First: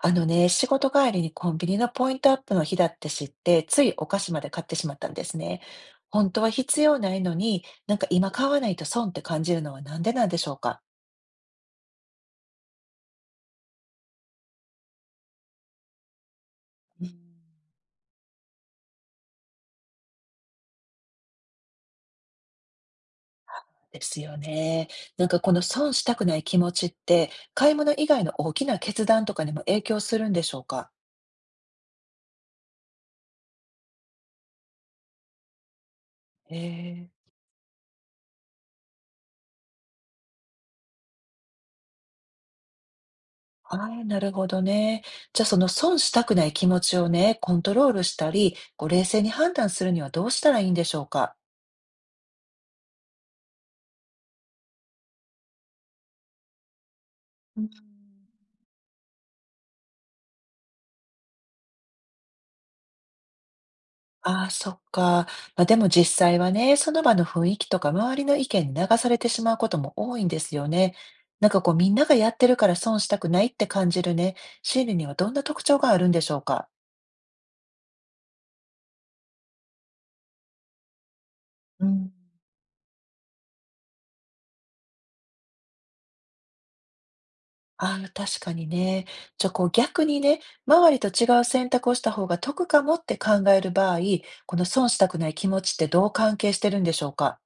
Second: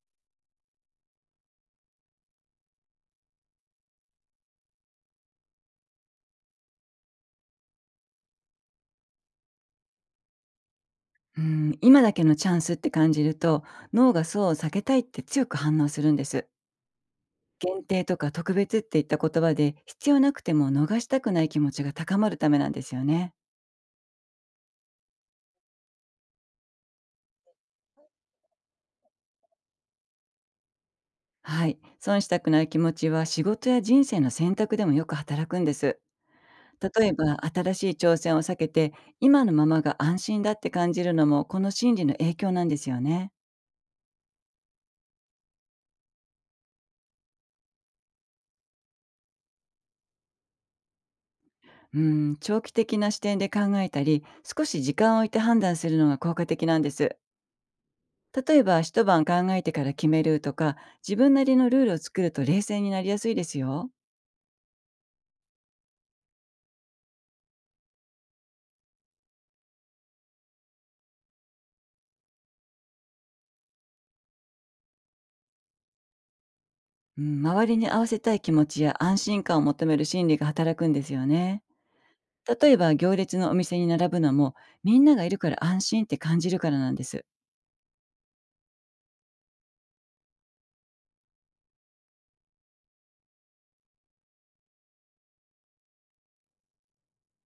仕事帰りにコンビニのポイントアップの日だって知って、ついお菓子まで買ってしまったんですね。本当は必要ないのに、なんか今買わないと損って感じるのはなんでなんでしょうか。うん、今だけのチャンスって感じると、脳がそう避けたいって強く反応するんです。うん、限定とか特別っていった言葉で、必要なくても逃したくない気持ちが高まるためなんですよね。ですよね。なんかこの損したくない気持ちって、買い物以外の大きな決断とかにも影響するんでしょうか。はい、損したくない気持ちは仕事や人生の選択でもよく働くんです。え例え、えば新しい挑戦を避けて、今のままが安心だって感じるのも、この心理の影響なんですよね。ああ、なるほどね。じゃあその損したくない気持ちをね、コントロールしたり、こう冷静に判断するにはどうしたらいいんでしょうか。うん、長期的な視点で考えたり、少し時間を置いて判断するのが効果的なんです。例えば一晩考えてから決めるとか、自分なりのルールを作ると冷静になりやすいですよ。ああ、そっか。まあ、でも実際はね、その場の雰囲気とか周りの意見に流されてしまうことも多いんですよね。なんかこうみんながやってるから損したくないって感じるね、心理にはどんな特徴があるんでしょうか？うん、周りに合わせたい気持ちや安心感を求める心理が働くんですよね。うん。例えば行列のお店に並ぶのも、みんながいるから安心って感じるからなんです。ああ、確かにね。じゃ、こう逆にね、周りと違う選択をした方が得かもって考える場合、この損したくない気持ちってどう関係してるんでしょうか？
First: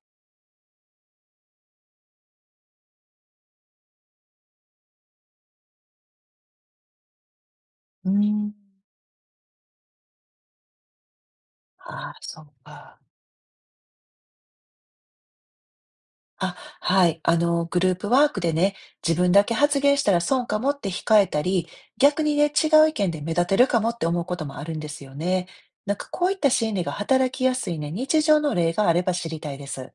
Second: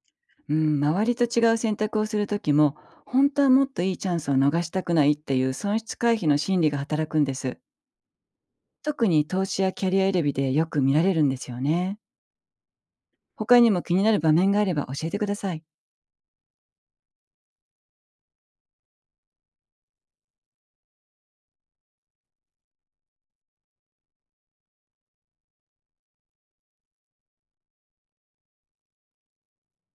うん、周りと違う選択をする時も、本当はもっといいチャンスを逃したくないっていう損失回避の心理が働くんです。うーん。特に投資やキャリア選びでよく見られるんですよね。ああ、そうか。他にも気になる場面があれば教えてください。あ、はい。あの、グループワークでね、自分だけ発言したら損かもって控えたり、逆にね、違う意見で目立てるかもって思うこともあるんですよね。なんかこういった心理が働きやすいね、日常の例があれば知りたいです。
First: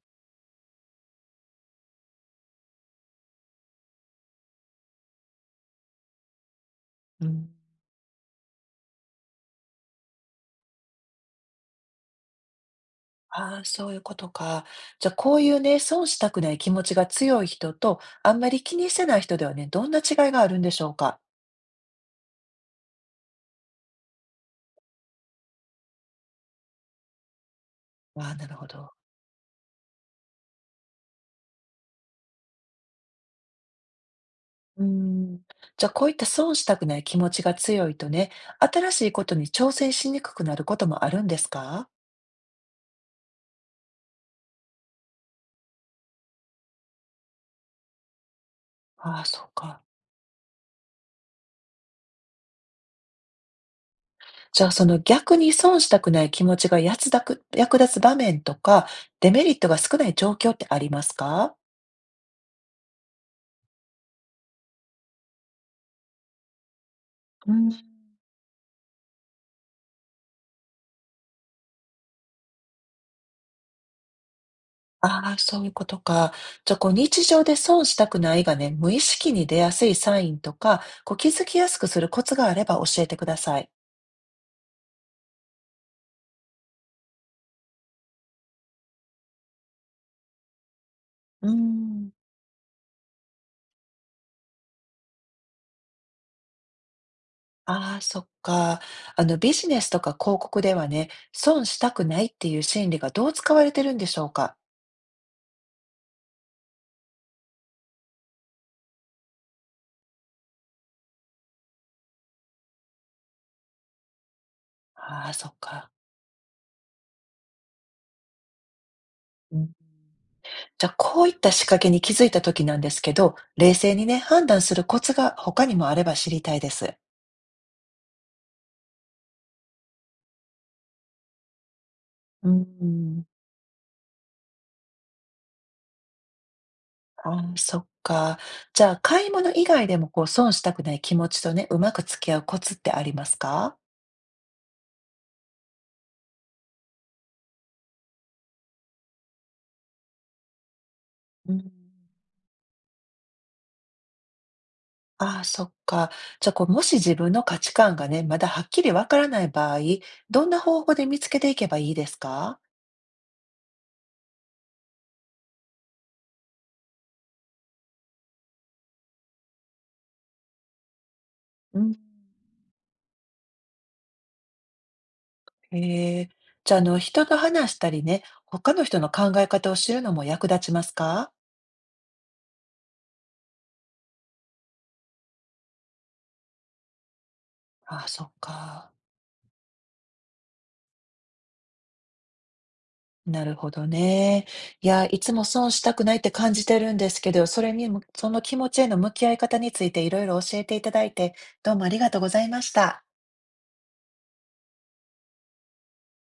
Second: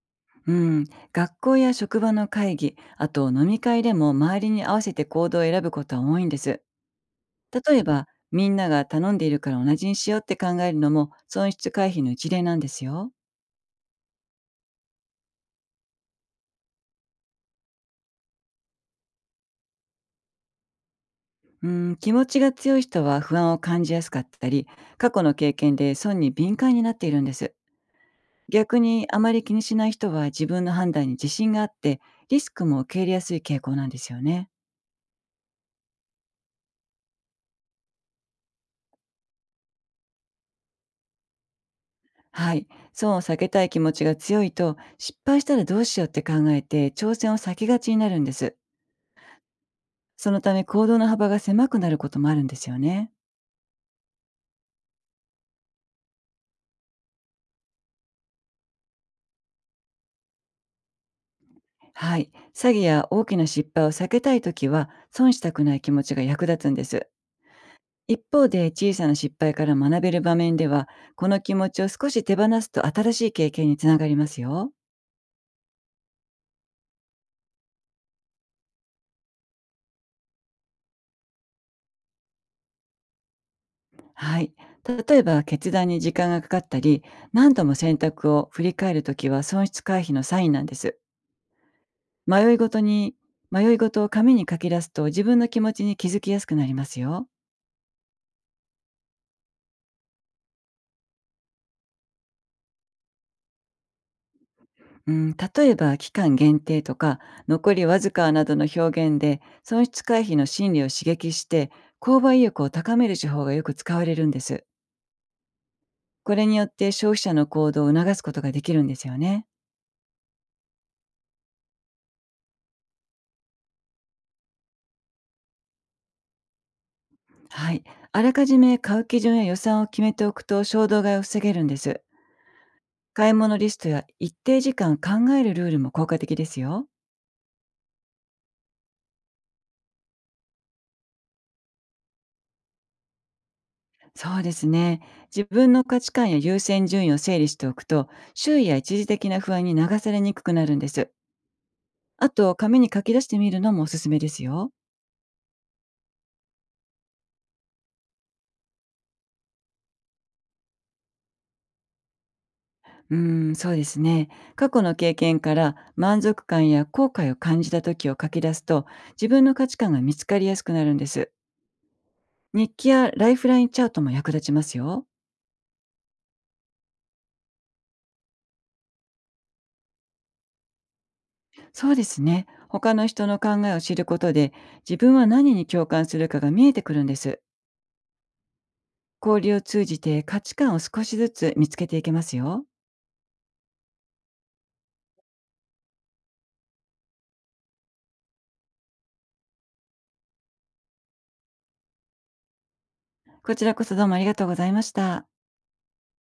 うん、学校や職場の会議、あと飲み会でも周りに合わせて行動を選ぶことは多いんです。うん、例えば、みんなが頼んでいるから同じにしようって考えるのも損失回避の一例なんですよ。ああ、そういうことか。じゃあ、こういうね、損したくない気持ちが強い人と、あんまり気にしてない人ではね、どんな違いがあるんでしょうか。うん、気持ちが強い人は不安を感じやすかったり、過去の経験で損に敏感になっているんです。ああ、なるほ逆ど。にあまり気にしない人は自分の判断に自信があって、リスクも受け入れやすい傾向なんですよね。うーん。じゃあ、こういった損したくない気持ちが強いとね、新しいことに挑戦しにくくなることもあるんですか？はい。損を避けたい気持ちが強いと、失敗したらどうしようって考えて、挑戦を避けがちになるんです。ああ、そうか。そのため行動の幅が狭くなることもあるんですよね。じゃあ、その逆に損したくない気持ちがやつだく役立つ場面とか、デメリットが少ない状況ってありますか？はい。詐欺や大きな失敗を避けたいときは、損したくない気持ちが役立つんです。うん。一方で、小さな失敗から学べる場面では、この気持ちを少し手放すと新しい経験につながりますよ。ああ、そういうことか。じゃあ、こう日常で損したくないがね、無意識に出やすいサインとか、こう気づきやすくするコツがあれば教えてください。はい。例えば、決断に時間がかかったり、何度も選択を振り返るときは損失回避のサインなんです。うーん。迷いごとに迷いごとを紙に書き出すと、自分の気持ちに気づきやすくなりますよ。ああ、そっか。あの、ビジネスとか広告ではね、損したくないっていう心理がどう使われてるんでしょうか。うん、例えば期間限定とか、残りわずかなどの表現で、損失回避の心理を刺激して、購買意欲を高める手法がよく使われるんです。ああ、そっか。これによって消費者の行動を促すことができるんですよね。うん。じゃあ、こういった仕掛けに気づいた時なんですけど、冷静にね、判断するコツが他にもあれば知りたいです。はい。あらかじめ買う基準や予算を決めておくと、衝動買いを防げるんです。うーん、買い物リストや一定時間考えるルールも効果的ですよ。ああ、そっか。じゃあ、買い物以外でもこう、損したくない気持ちとね、うまく付き合うコツってありますか。そうですね。自分の価値観や優先順位を整理しておくと、周囲や一時的な不安に流されにくくなるんです。うん。あと、紙に書き出してみるのもおすすめですよ。ああ、そっか。じゃあ、こう、もし自分の価値観がね、まだはっきりわからない場合、どんな方法で見つけていけばいいですか。そうですね。過去の経験から満足感や後悔を感じた時を書き出すと、自分の価値観が見つかりやすくなるんです。うん、日記やライフラインチャートも役立ちますよ。へえ。じゃあ、あの、人と話したりね、他の人の考え方を知るのも役立ちますか。そうですね。他の人の考えを知ることで、自分は何に共感するかが見えてくるんです。ああ、そっか。交流を通じて価値観を少しずつ見つけていけますよ。なるほどね。いや、いつも損したくないって感じてるんですけど、それにも、その気持ちへの向き合い方についていろいろ教えていただいて、どうもありがとうございました。こちらこそどうもありがとうございました。